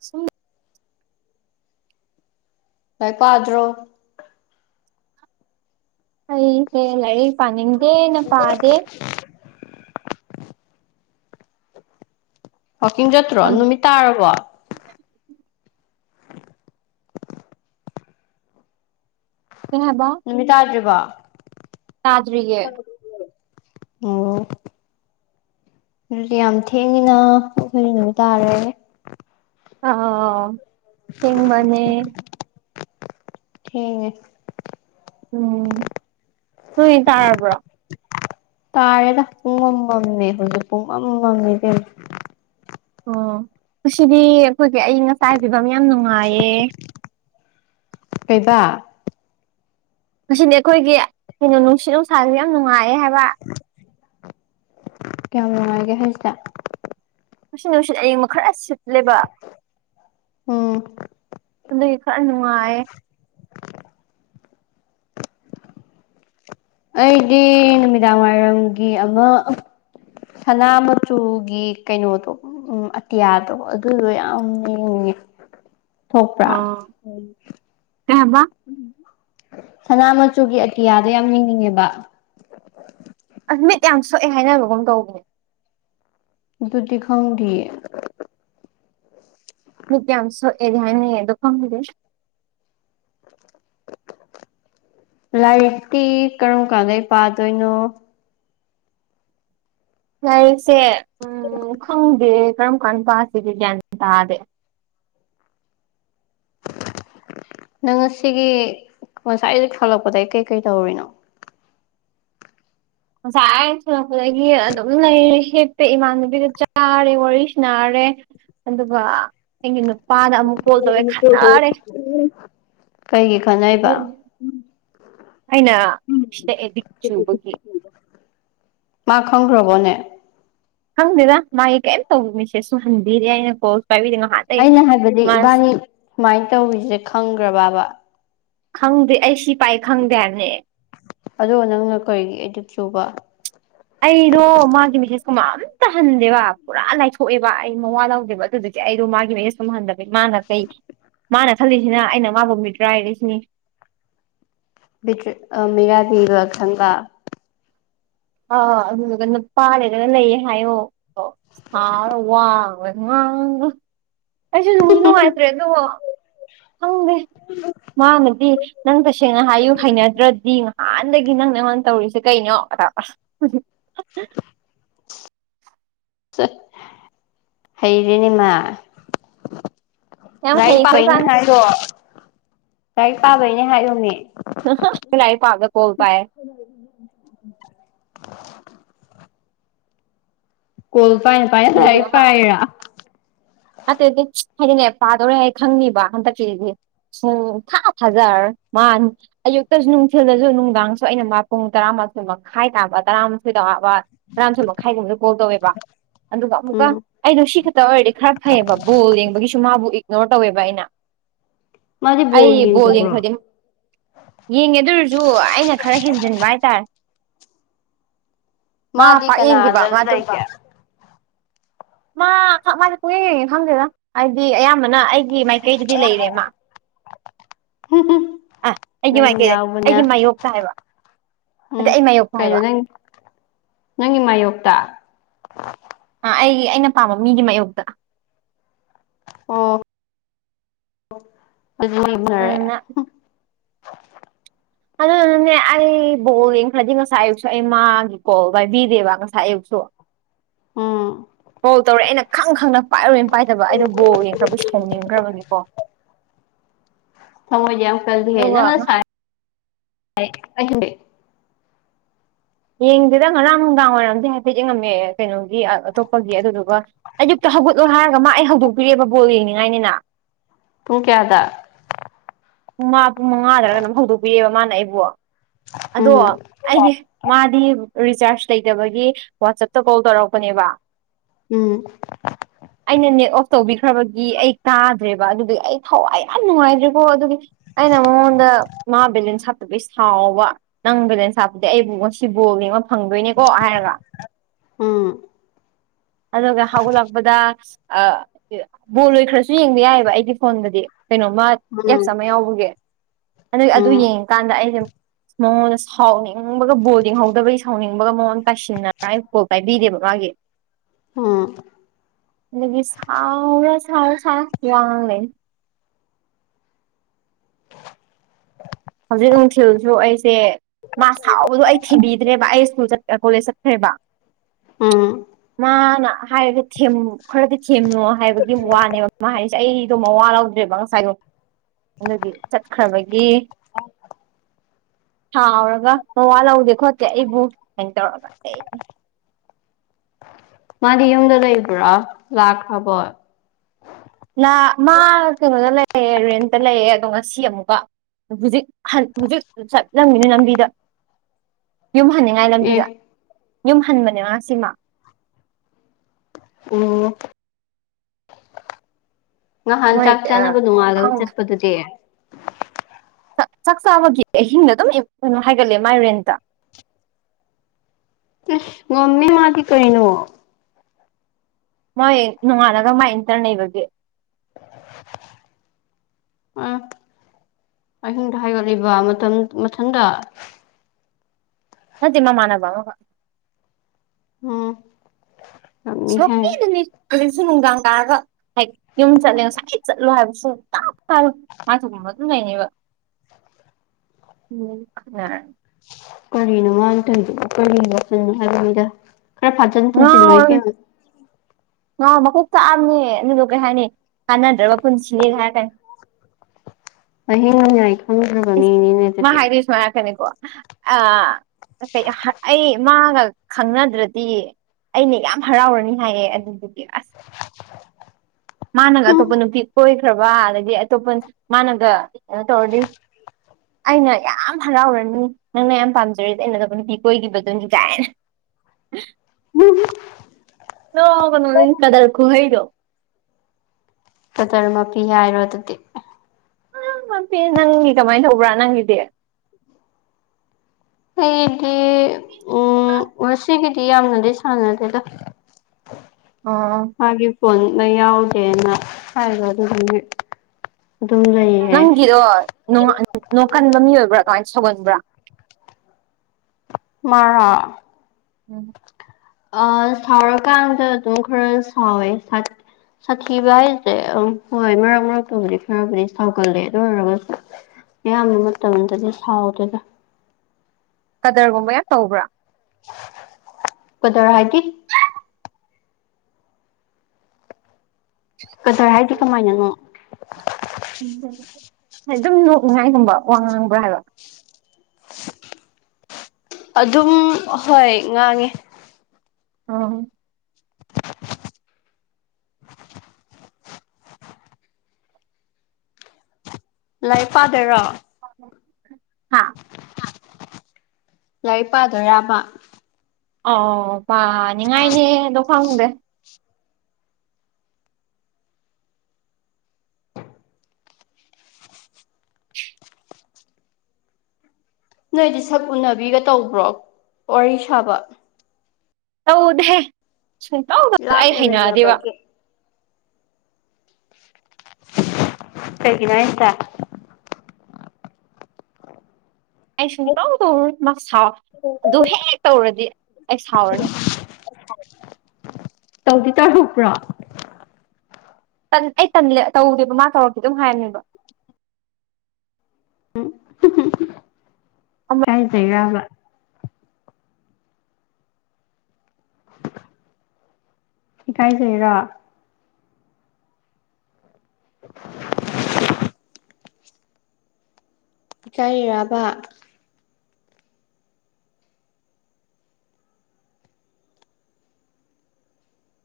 ꯁꯨꯝ ꯂꯥꯏꯔꯤꯛ ꯄꯥꯗ꯭ꯔꯣ ꯑꯩꯁꯦ ꯂꯥꯏꯔꯤꯛ ꯄꯥꯅꯤꯡꯗꯦꯅ ꯄꯥꯗꯦ ꯋꯥꯥꯛꯀꯤꯡ ꯆꯠꯇ꯭ꯔꯣ ꯅꯨꯃꯤꯠ ꯇꯥꯔꯕꯣ ꯀꯩ ꯍꯥꯏꯕ ꯅꯨꯃꯤꯠ ꯇꯥꯗ꯭ꯔꯤꯕꯣ ꯇꯥꯗ꯭ꯔꯤꯌꯦ ꯑꯣ ꯑꯗꯨꯗꯤ ꯌꯥꯝ ꯊꯦꯡꯉꯤꯅ ꯀꯣꯛꯇꯗꯤ ꯅꯨꯃꯤꯠ ꯇꯥꯔꯦ ꯑꯥ ꯊꯦꯡꯕꯅꯦ ꯊꯦꯡꯉꯦ ꯎꯝ ꯅꯣꯏꯗꯤ ꯇꯥꯔꯕ꯭ꯔꯣ ꯇꯥꯔꯦꯗ ꯄꯨꯡꯃꯝ ꯃꯝꯃꯦ ꯍꯧꯖꯤꯛ ꯄꯨꯡꯃꯝ ꯃꯝꯃꯦ ꯏꯕꯦꯝꯃ ꯑꯣ ꯉꯁꯤꯗꯤ ꯑꯩꯈꯣꯏꯒꯤ ꯑꯌꯤꯡ ꯑꯁꯥꯏ ꯐꯤꯕꯝ ꯌꯥꯝ ꯅꯨꯡꯉꯥꯏꯌꯦ ꯀꯩꯕꯥ ꯉꯁꯤꯗꯤ ꯑꯩꯈꯣꯏꯒꯤ ꯀꯩꯅꯣ ꯅꯨꯡꯁꯤꯠ ꯅꯨꯡꯁꯥꯁꯦ ꯌꯥꯝ ꯅꯨꯡꯉꯥꯏꯌꯦ ꯍꯥꯏꯕ ꯀꯌꯥꯝ ꯅꯨꯡꯉꯥꯏꯒꯦ ꯍꯥꯏꯁꯦ ꯉꯁꯤ ꯅꯨꯡꯁꯤꯠ ꯑꯌꯤꯡꯕ ꯈꯔ ꯁꯤꯠ ꯂꯦꯕ ꯎꯝ ꯑꯗꯨꯒꯤ ꯈꯔ ꯅꯨꯡꯉꯥꯏꯌꯦ ꯑꯩꯗꯤ ꯅꯨꯃꯤꯗꯥꯡꯋꯥꯏꯔꯝꯒꯤ ꯑꯃ ꯁꯅꯥ ꯃꯆꯨꯒꯤ ꯀꯩꯅꯣꯗꯣ ꯎꯝ ꯑꯇꯤꯌꯥꯗꯣ ꯑꯗꯨꯗꯣ ꯌꯥꯝ ꯌꯦꯡꯅꯤꯡꯉꯦ ꯊꯣꯛꯄ꯭ꯔꯥ ꯑꯣ ꯎꯝ ꯀꯩ ꯍꯥꯕ ꯁꯅꯥ ꯃꯆꯨꯒꯤ ꯑꯇꯤꯌꯥꯗꯣ ꯌꯥꯝ ꯌ‌ꯦꯡꯅꯤꯡꯉꯦꯕ ꯑꯁ ꯃꯤꯠ ꯌꯥꯝ ꯁꯣꯛꯑꯦ ꯍꯥꯏꯅꯕꯒꯨꯝ ꯇꯧꯕꯅꯦ ꯑꯗꯨꯗꯤ ꯈꯪꯗꯤꯌꯦ ꯃꯤꯠ ꯌꯥꯝ ꯁ‌ꯣꯛꯑ‌ꯦꯗꯤ ꯍꯥꯏꯅꯩ ꯑꯗ‌ꯣ ꯈ‌ꯪꯗ‌‌ꯦ ꯂꯥꯏꯔꯤꯛꯇꯤ ꯀꯔꯝ ꯀꯥꯟꯗꯩ ꯄꯥꯗꯣꯏꯅꯣ ꯂꯥꯏꯔꯤꯛꯁꯦ ꯎꯝ ꯈꯪꯗꯦ ꯀꯔꯝ ꯀꯥꯟ ꯄꯥꯁꯤꯒꯦ ꯒ꯭ꯌꯥꯟ ꯇꯥꯗꯦ ꯅꯪ ꯉꯁꯤꯒꯤ ꯉꯁꯥꯏ ꯗꯩ ꯐ‌ꯣꯂꯛ ꯄꯗꯒꯤ ꯀꯩꯀꯩ ꯇꯧꯔꯤꯅꯣ ꯉꯁꯥꯏ ꯑꯩꯅ ꯁꯂꯛꯄꯗꯒꯤ ꯑꯗꯨꯝ ꯂꯩꯔꯦ ꯍꯤꯞꯄꯤ ꯏꯃꯥꯟꯅꯕꯤꯒ ꯆꯥꯔꯦ ꯋꯥꯔꯤ ꯁꯅꯔꯦ ꯑꯗꯨꯒ ꯑꯩꯒꯤ ꯅꯨꯄꯥꯗ ꯑꯃꯨꯛ ꯀꯣꯜ ꯇꯧꯋꯦ ꯈꯟꯅꯔꯦ ꯀꯩꯒꯤ ꯈꯟꯅꯩ ꯑꯗꯨꯝ ꯑꯩꯅ ꯁꯤꯗ ꯑꯦꯗꯤꯛ ꯆꯨꯕꯒꯤ ꯃꯥ ꯈꯪꯈ꯭ꯔꯕꯣꯅꯦ ꯈꯪꯗꯦꯗ ꯃꯥꯒꯤ ꯀꯩꯝ ꯇꯧꯕ ꯃꯤꯁꯦ ꯁꯨꯍꯟꯕꯤꯗ‌ꯦ ꯑꯩꯅ ꯀꯣꯜ ꯁꯨ ꯄꯥꯏꯕꯤꯗ‌ꯦ ꯉꯍꯥꯟ ꯑꯩꯅ ꯍꯥꯏꯕꯗꯤ ꯏꯕꯥꯅꯤ ꯁꯨꯃꯥꯏꯅ ꯇꯧꯔꯤꯖ‌ꯦ ꯈꯪꯒ‍꯭ꯔꯕꯕ ꯈꯪꯗꯦ ꯑꯩ ꯁꯤ ꯄꯥꯏ ꯈꯪꯗꯦ ꯍꯥꯏꯕꯅꯦ ꯑꯗꯣ ꯅꯪꯅ ꯀꯔꯤꯒꯤ ꯑ‌ꯦꯗꯤꯛ ꯆꯨꯕ ꯑꯩꯗꯣ ꯃꯥꯒꯤ ꯃꯦꯁꯦꯁꯀꯨꯝꯕ ꯑꯝꯇ ꯍꯟꯗꯦꯕ ꯄꯨꯔꯥ ꯂꯥꯏꯊꯣꯛꯑꯦꯕ ꯑꯩ ꯃꯋꯥ ꯂꯧꯗꯦꯕ ꯑꯗꯨ ꯑꯩꯗꯣ ꯃꯥꯒꯤ ꯃ‌ꯦꯁ‌ꯦꯁ ꯀꯨꯝꯕꯍꯟꯗꯕꯒꯤ ꯃꯥꯅ ꯀꯩ ꯃꯥꯅ ꯈꯜꯂꯤꯁꯤꯅ ꯑꯩꯅ ꯃꯥꯕꯨ ꯃꯤꯇ꯭ꯔꯥꯏꯔ‌ꯦꯁꯤꯅꯤ ꯕꯤꯇꯔꯤ ꯑ ꯃꯤꯔꯥꯕꯤ ꯂ ꯈꯟꯕ ꯑ ꯑꯗꯨꯗꯨꯒ ꯅꯨꯄꯥ ꯂꯩꯔꯒ ꯂꯩꯌꯦ ꯍꯥꯏꯌꯣ [unintelligible] ꯑꯩꯁꯨ ꯅꯨꯡꯖꯨꯅꯨꯡꯉꯥꯏꯇ꯭ꯔꯦ ꯑꯗ‌ꯣ ꯈꯪꯗꯦ ꯃꯥꯅꯗꯤ ꯅꯪ ꯇꯁꯦꯡꯅ ꯍꯥꯏꯌꯨ ꯍꯩꯅꯗ꯭ꯔꯗꯤ ꯉꯥꯍꯥꯟ ꯗꯒꯤ ꯅꯪ ꯅ ꯑꯩꯉꯣꯟ ꯇꯧꯔꯤꯁꯦ ꯀꯩꯅꯣ ꯑꯇꯧꯔꯒ [inaudible] ꯆꯠ ꯍꯩꯔ‌ꯦꯅ‌ꯦ ꯃꯥ ꯌꯥꯝ ꯂꯥꯏꯔꯤꯛ ꯄꯥꯕꯩꯅꯦ ꯍꯩꯈ꯭ꯔꯖꯥꯠꯅꯤ ꯍꯥꯏꯔꯣ ꯂꯥꯏꯔꯤꯛ ꯄꯥꯕꯩꯅꯦ ꯍꯥꯏꯌ‌ꯣꯃꯤ ꯑꯥꯍ ꯂꯥꯏꯔꯤꯛ ꯄꯥꯕꯗ ꯀꯣꯜ ꯄꯥꯏ ꯀꯣꯜ ꯄꯥꯏꯅ ꯄꯥꯏꯅ ꯑꯗꯨꯒꯤ ꯂꯥꯏꯔꯤꯛ ꯃꯃꯥ ꯄꯥꯏꯔ‌ꯣ ꯅꯠꯇꯦ ꯅꯠꯇꯦ ꯍꯥꯏꯗꯤꯅꯦ ꯄꯥꯗꯧꯔꯦ ꯍꯥꯏ ꯈꯪꯅꯤꯕ ꯍꯟꯗꯛꯀꯤꯁꯤꯗꯤ ꯁꯨꯡ ꯊꯥ ꯊꯥꯖ ꯔꯔ‌ꯣꯏ ꯃꯥꯟ ꯑꯌꯨꯛꯇꯁꯨ ꯅꯨꯡꯊꯤꯜꯗꯁꯨ ꯅꯨꯡꯗꯥꯡꯁꯨ ꯑꯩꯅ ꯃꯥ ꯄꯨꯡ ꯇꯔꯥꯃꯥꯊ‌ꯣꯏ ꯃꯈꯥꯏ ꯇꯥꯕ ꯇꯔꯥ ꯊꯣꯏꯗꯕ ꯇꯔꯥꯃꯊ‌ꯣ ꯃꯈꯥꯏꯒꯨꯝꯕꯅ ꯀꯣꯜ ꯇꯧꯋꯦꯕ ꯑꯗꯨꯒ ꯑꯃꯨꯛꯀ ꯎꯝ ꯑꯩꯗꯣ ꯁꯤ ꯈꯛꯇ ꯑꯣꯏꯔꯗꯤ ꯈꯔ ꯐꯩꯌꯦꯕ ꯕꯣꯜ ꯌꯦꯡꯕꯒꯤꯁꯨ ꯃꯥꯕꯨ ꯏꯒꯅꯣꯔ ꯇꯧꯋꯦꯕ ꯑꯩꯅ ꯃꯥꯗꯤ ꯑꯩ ꯕꯣꯜ ꯌꯦꯡꯗꯕ꯭ꯔꯣ ꯌ‌ꯦꯡꯈꯔꯗꯤ ꯌꯦꯡꯉꯦ ꯑꯗꯨ ꯑꯣꯏꯔꯖꯨ ꯑꯩꯅ ꯈꯔ ꯍꯦꯟꯖꯟꯕ ꯍꯥꯏꯇꯥꯔꯦ ꯃꯥ ꯃꯥꯗꯤ ꯄꯥꯛ ꯌꯦꯡꯗꯤꯕ ꯀꯅꯥꯗ ꯃꯥ ꯑꯗꯨ ꯂꯩꯒꯦ ꯍꯣꯏ ꯈꯪꯗꯦꯗ ꯍꯥꯏꯗꯤ ꯑꯌꯥꯝꯕꯅ ꯑꯩꯒꯤ ꯃꯥꯏꯀꯩꯗꯗꯤ ꯂꯩꯔꯦ ꯃꯥ ꯑ ꯑꯩꯒꯤ ꯅꯪ ꯃꯥꯏꯀꯩꯗ ꯑꯩꯒꯤ ꯌꯥꯎꯕꯅꯦ ꯃꯥꯌꯣꯛꯇ ꯍꯥꯏꯕ ꯑꯗ ꯎꯝ ꯑꯩ ꯃꯥꯌꯣꯛꯇ ꯀꯩꯅꯣ ꯍꯥꯏꯕ ꯅꯪ ꯅꯪꯒꯤ ꯃꯥꯌꯣꯛꯇ ꯑ ꯑꯩꯒꯤ ꯑꯩꯅ ꯄꯥꯝꯕ ꯃꯤꯒꯤ ꯃꯥꯥꯏꯌꯣꯛꯇ ꯑꯣ ꯍꯧꯖꯤꯛ ꯌꯦꯡꯅꯔꯦ ꯅ ꯑꯗꯨꯅꯅꯦ ꯑꯩ ꯕꯣꯜ ꯌꯦꯡꯈ꯭ꯔꯗꯤ ꯉꯁꯥꯏ ꯑꯌꯨꯛꯁꯨ ꯑꯩ ꯃꯥꯒꯤ ꯀꯣꯜ ꯄꯥꯏꯕꯤꯗꯦꯕ ꯉꯁꯥꯏ ꯑꯌꯨꯛꯁꯨ [inaudible] ꯎꯝ ꯀ‌ꯣꯜ ꯇꯧꯔꯦ ꯑꯩꯅ ꯈꯪ ꯈꯪꯅ ꯄꯥꯏꯔꯣꯏꯅ ꯄꯥꯏꯗꯕ ꯑꯩꯗꯣ ꯕꯣꯜ ꯌꯦꯡꯈ꯭ꯔꯕꯩ ꯁꯥꯎꯅꯤꯡ ꯒ꯭ꯔꯕꯅꯤꯀꯣ [inaudible] ꯊꯃꯣꯏꯗꯤ ꯌꯥꯝ ꯀꯜꯗꯤꯍ ꯑꯗꯨꯒ ꯅꯪ ꯉꯁꯥꯏ [unintelligible] ꯌꯦꯡꯗꯦꯗ ꯉꯔꯥꯡ ꯅꯨꯡꯗꯥꯡ ꯋꯥꯏꯔꯝꯗꯤ ꯍꯥꯏꯐꯦꯠ ꯌꯦꯡꯉꯝꯃꯦ ꯀꯩꯅꯣꯒꯤ ꯑꯇꯣꯞꯄꯒꯤ ꯑꯗꯨꯗꯨꯒ ꯑꯌꯨꯛꯇ ꯍꯧꯒꯠꯂꯣ ꯍꯥꯏꯔꯒ ꯃꯥ ꯑꯩ ꯍꯧꯗꯣꯛꯄꯤꯔꯦꯕ ꯕꯣꯜ ꯌꯦꯡꯅꯤꯡꯉꯥꯏꯅꯤꯅ ꯄꯨꯡ ꯀꯌꯥꯗ ꯄꯨꯡ ꯃꯥ ꯄꯨꯡ ꯃꯉꯥꯗꯔꯒ ꯀꯩꯅꯣꯝ ꯍꯧꯗꯣꯛꯄꯤꯔꯛꯑꯦꯕ ꯃꯥꯅ ꯑꯩꯕꯨ ꯑꯗꯣ ꯎꯝ ꯑꯩꯗꯤ ꯃꯥꯗꯤ ꯔꯤꯆꯥꯔꯖ ꯂꯩꯇꯕꯒꯤ ꯋꯥꯆꯞꯇ ꯀꯣꯜ ꯇꯧꯔꯛꯄꯅꯦꯕ ꯎꯝ [inaudible] ꯑꯩꯅ ꯅꯦꯠ ꯑꯣꯐ ꯇꯧꯕꯤꯈ꯭ꯔꯕꯒꯤ ꯑꯩ ꯇꯥꯗ꯭ꯔꯦꯕ ꯑꯗꯨꯒꯤ ꯑꯩ ꯊꯋꯥꯏ ꯌꯥꯝ ꯅꯨꯡꯉꯥꯏꯇ꯭ꯔꯦꯀꯣ ꯑꯗꯨꯒꯤ ꯑꯩꯅ ꯃꯉꯣꯟꯗ ꯃꯥ ꯕꯦꯂꯦꯟꯁ ꯍꯥꯞ ꯇꯕꯩ ꯁꯥꯎꯕ ꯅꯪ ꯕꯦꯂꯦꯟꯁ ꯍꯥꯞꯄꯗꯤ ꯑꯩꯕꯨ ꯉꯁꯤ ꯕꯣꯜ ꯌꯦꯡꯉ ꯐꯪꯗꯣꯏꯅꯦꯀꯣ ꯍꯥꯏꯔꯒ ꯎꯝ ꯑꯗꯨꯒ ꯍꯧꯒꯠꯂꯛꯄꯗ ꯑ ꯀꯩꯕ ꯕꯣꯜ ꯂꫭꯏꯈꯔꯁꯨ ꯌꯦꯡꯕ ꯌꯥꯏꯑꯕ ꯑꯩꯒꯤ ꯐꯣꯟꯗꯗꯤ ꯀꯩꯅꯣꯃ ꯆꯥꯝꯃ ꯌꯥꯎꯕꯒꯤ ꯑꯗꯨꯏ ꯎꯝ ꯑꯗꯨ ꯎꯝ ꯌꯦꯡꯉꯤꯀꯥꯟꯗ ꯑꯩꯖꯦ ꯃꯉꯣꯟꯗ ꯁꯥꯎꯅꯤꯡꯕꯒ ꯕꯣꯜ ꯌꯦꯡꯍꯧꯗꯕꯩ ꯁꯥꯎꯅꯤꯡꯕꯒ ꯃꯉꯣꯟꯗ ꯇꯥꯏꯁꯤꯟꯅꯉꯥꯏ ꯀꯣꯜ ꯄꯥꯏꯕꯤꯗꯦꯕ ꯃꯥꯒꯤ [inaudible] ꯎꯝ ꯑꯗꯨꯗꯒꯤ ꯁꯥꯥꯎꯔ ꯁꯥꯎꯔ ꯁꯥꯎꯔ ꯃꯤꯋꯥ ꯉꯥꯡꯂꯩꯔꯅꯤ ꯍꯧꯖꯤꯛ ꯅꯨꯡꯊꯤꯜꯁꯨ ꯑꯩꯁꯦ ꯃꯥ ꯁꯥꯎꯕꯗꯣ ꯑꯩ ꯊꯤꯕꯤꯗ꯭ꯔꯦꯕ ꯑꯩ ꯁ꯭ꯀꯨꯜ ꯆꯠ ꯑ ꯀꯣꯂꯦꯖ ꯆꯠꯈ꯭ꯔꯦꯕ ꯎꯝ ꯃꯥꯅ ꯍꯥꯏꯔ ꯊꯦꯝ ꯈꯔꯗꯤ ꯊꯦꯝꯅꯣ ꯍꯥꯏꯕꯒꯤ ꯋꯥꯅꯦꯕ ꯃꯥ ꯍꯥꯏꯁꯦ ꯑꯩꯗꯣ ꯃꯋꯥ ꯂꯧꯗ꯭ꯔꯦꯕ ꯉꯁꯥꯏꯗꯣ ꯑꯗꯨꯒꯤ ꯆꯠꯈ꯭ꯔꯕꯒꯤ ꯁꯥꯎꯔꯒ ꯃꯋꯥ ꯂꯧꯗꯦ ꯈꯣꯠꯇꯦ ꯑꯩꯕꯨ ꯁꯥꯏꯟ ꯇꯧꯔꯒ ꯂꯩ ꯃꯥꯗꯤ ꯌꯨꯝꯗ ꯂꯩꯕ꯭ꯔꯥ ꯂꯥꯛꯈ꯭ꯔꯕꯣꯏ ꯅꯥ ꯃꯥ ꯀꯩꯅꯣꯗ ꯂꯩꯔꯦ ꯔꯦꯟꯇ ꯂꯩꯌꯦ ꯑꯗꯣ ꯉꯁꯤ ꯑꯃꯨꯛꯀ ꯍꯨꯖꯤꯛ ꯍꯟ ꯍꯨꯖꯤꯛ ꯆꯠꯂꯝꯒꯤꯅꯤ ꯂꯝꯕꯤꯗ ꯌꯨꯝ ꯍꯟꯅꯤꯡꯉꯥꯏ ꯂꯝꯕꯤꯗ ꯑꯦ ꯌꯨꯝ ꯍꯟꯕꯅꯦ ꯃꯥ ꯉꯁꯤ ꯃꯥ ꯑꯣ ꯉꯍꯥꯟ ꯃꯣꯏ ꯆꯥꯛ ꯆꯥꯅꯕ ꯅꯣꯡꯉꯥꯜꯂꯒ ꯈꯪꯗꯦ ꯆꯠꯄꯗ ꯇꯦ ꯆꯥꯛ ꯆꯥꯕꯒꯤ ꯑꯍꯤꯡꯗ ꯑꯗꯨꯝ ꯀꯩꯅꯣ ꯍꯥꯏꯒꯠꯂꯦ ꯃꯥꯏ ꯔꯦꯟꯇ ꯇꯦ ꯉꯝꯃꯤ ꯃꯥꯗꯤ ꯀꯔꯤꯅꯣ ꯃꯥꯏ ꯅꯣꯡꯉꯥꯂꯒ ꯃꯥꯏ ꯏꯟꯇꯔꯟ ꯂꯩꯕꯒꯤ [unintelligible] ꯎꯝ ꯑꯍꯤꯡꯗ ꯍꯥꯏꯒꯠꯂꯤꯕ ꯃꯇꯝ ꯃꯊꯟꯗ ꯅꯇꯦ ꯃꯃꯥꯟꯅꯕ ꯑꯃꯒ ꯎꯝ ꯁꫭꯛꯀꯦ ꯉꯝꯃꯤꯍꯦ ꯗꯅꯤ ꯍꯧꯖꯤꯛꯁꯨ ꯅꯨꯡꯗꯥꯡ ꯇꯥꯔꯒ ꯍꯥꯏ ꯌꯨꯝ ꯆꯠꯂꯦ ꯉꯁꯥꯏꯗꯩ ꯆꯠꯂꯣ ꯍꯥꯏꯕ ꯁꯨꯡꯇꯥ ꯇꯥꯔꯣꯏ ꯃꯥꯏ ꯊꯣꯛꯄ ꯑꯃ ꯑꯗꯨꯝ ꯂꯩꯅꯦꯕ [unintelligible] ꯈꯠꯅꯔ ꯀꯔꯤꯅꯣ ꯃꯥꯅ ꯇꯣꯏꯗꯨꯕꯣ ꯀꯔꯤ ꯋꯥꯈꯜꯅꯣ ꯍꯥꯏꯕꯅꯤꯗ ꯈꯔ ꯐꯥꯖꯟ ꯄꯨꯟꯖꯤꯟꯂꯣ ꯏꯕꯤꯝꯃꯥ ꯉꯥ ꯃꯀꯣꯛ ꯆꯥꯑꯝꯅꯦ ꯑꯗꯨꯗꯣ ꯀꯩ ꯍꯥꯏꯅꯤ ꯀꯥꯟꯅꯗ꯭ꯔꯕ ꯄꯨꯟꯁꯤꯅꯦꯒ ꯍꯥꯏꯔꯛꯀꯅꯤ ꯑꯍꯤꯡ ꯅꯣꯡꯌꯥꯏ ꯏꯁ ꯃꯥ ꯍꯥꯏꯔꯤ ꯁꯨꯃꯥꯏ ꯍꯥꯏꯔꯛꯀꯅꯤꯀꯣ ꯑꯥ ꯀ ꯀꯩ ꯑꯥ ꯍꯥꯔꯠ ꯑꯩ ꯃꯥꯒ ꯈꯪꯅꯗ꯭ꯔꯗꯤ ꯑꯩꯅ ꯌꯥꯝ ꯍꯔꯥꯎꯔꯅꯤ ꯍꯥꯏꯌꯦ ꯑꯗꯨꯗꯨꯒꯤ ꯑꯁ ꯃꯥꯅꯒ ꯑꯇꯣꯞꯄ ꯅꯨꯄꯤ ꯀꯣꯏꯈ꯭ꯔꯕ ꯑꯗꯒꯤ ꯑꯇꯣꯞꯄ ꯃꯥꯅꯒ ꯀꯩꯅꯣ ꯇꯧꯔꯗꯤ ꯑꯩꯅ ꯌꯥꯝ ꯍꯔꯥꯎꯔꯅꯤ ꯅꯪꯅ ꯌꯥꯝ ꯄꯥꯝꯖꯔꯤꯗꯤ ꯑꯩꯅ ꯑꯇꯣꯞꯄ ꯅꯨꯄꯤ ꯀꯣꯏꯒꯤꯕꯗꯨꯅꯤ ꯀꯥꯏꯅ [unintelligible] [unintelligible] ꯅꯥꯎꯒꯅꯨꯍꯦ ꯀꯗꯔ ꯈꯨꯍꯩꯗꯣ ꯀꯗꯔ ꯃꯞꯄꯤ ꯍꯥꯏꯔꯣ ꯑꯗꯨꯗꯤ ꯑ ꯃꯄꯤꯅꯤ ꯅꯪꯒꯤ ꯀꯃꯥꯏꯅ ꯇꯧꯕ꯭ꯔꯥ ꯅꯪꯒꯤꯗꯤ ꯑꯩꯗꯤ ꯎꯝ ꯉꯁꯤꯒꯤꯗꯤ ꯌꯥꯝꯅꯗꯤ ꯁꯥꯟꯅꯗꯦꯗ ꯑꯣ ꯃꯥꯒꯤ ꯐꯣꯟꯅ ꯌꯥꯎꯒꯦꯅ ꯍꯥꯏꯕ ꯑꯗꯨꯗꯨꯅꯤ ꯑꯗꯨꯝ ꯂꯩꯏꯌꯦ ꯍꯔꯣꯣꯏ ꯅꯣꯡ ꯀꯟꯕ ꯃꯤ ꯑꯣꯏꯕ꯭ꯔꯥ ꯀꯃꯥꯏꯅ ꯁꯧꯒꯟꯕ꯭ꯔꯥ ꯃꯥꯉ ꯎꯝ ꯑ ꯁꯥꯎꯔꯀꯥꯟꯗ ꯑꯗꯨꯝ ꯈꯔ ꯁꯥꯎꯋꯦ ꯁꯥꯊꯤꯕ ꯍꯥꯏꯁꯦ ꯑ ꯍꯣꯏ ꯃꯔꯛ ꯃꯔꯛꯇꯕꯨꯗꯤ ꯈꯔꯕꯨꯗꯤ ꯁꯥꯎꯒꯠꯂꯦ ꯑꯗꯨ ꯑꯣꯏꯔꯒꯁꯨ ꯑꯌꯥꯝꯕ ꯃꯇꯝꯗꯗꯤ ꯁꯥꯎꯗꯒ ꯀꯗꯔꯒꯨꯝꯕ ꯌꯥꯝ ꯇꯧꯕ꯭ꯔꯥ ꯀꯗꯔ ꯍꯥꯏꯗꯤ ꯀꯗꯔ ꯍꯥꯏꯗꯤ ꯀꯃꯥꯏꯅꯅꯣ ꯎꯝ ꯑꯗꯨꯝ ꯅꯣꯛꯅꯤꯡꯉꯥꯏꯒꯨꯝꯕ ꯋꯥ ꯉꯥꯡꯕ꯭ꯔꯥ ꯍꯥꯏꯕ ꯑꯗꯨꯝ ꯍꯣꯏ ꯉꯥꯡꯉꯦ ꯑꯣ ꯂꯥꯏꯔꯤꯛ ꯄꯗꯣꯏꯔꯣ ꯍꯥꯥ ꯌꯥꯏꯔꯤꯛ ꯄꯥꯗꯣꯏꯔꯥꯕ ꯑ ꯄꯥꯅꯤꯡꯉꯥꯏꯅꯦꯗꯣ ꯈꯪꯗꯦ ꯅꯣꯏꯗꯤ ꯁꯛ ꯎꯅꯕꯤꯒ ꯇꯧꯕ꯭ꯔꯣ ꯋꯥꯔꯤ ꯁꯥꯕ ꯇꯧꯗꯦ ꯁꯨꯡꯇꯧꯗ ꯑꯩ ꯂꯥꯞꯅ ꯍꯩꯅꯑꯗꯦꯕ ꯂꯩꯅꯕꯒꯤ ꯇꯒꯤꯅ ꯏꯇ ꯑꯩ ꯁꯨꯡꯇꯧ ꯇꯧꯔꯨꯅꯤ ꯃꯥ ꯁꯥꯎ ꯑꯗꯨ ꯍꯦꯛꯦꯛ ꯇꯧꯔꯗꯤ ꯑꯩ ꯁꯥꯎꯔꯅꯤ ꯇꯧꯗꯤ ꯇꯥꯔꯨꯄ꯭ꯔꯣ ꯑꯩ ꯇꯧꯗꯦꯕ ꯃꯥ ꯇꯧꯔꯛꯀꯦ ꯑꯗꯨꯝ ꯍꯥꯏꯔꯅꯦꯕ ꯎ ꯑꯃꯨꯛ ꯀꯥꯏꯖꯩꯒꯕ ꯏꯀꯥꯏꯖꯩꯔꯥ [inaudible] ꯀꯥꯏꯔꯕ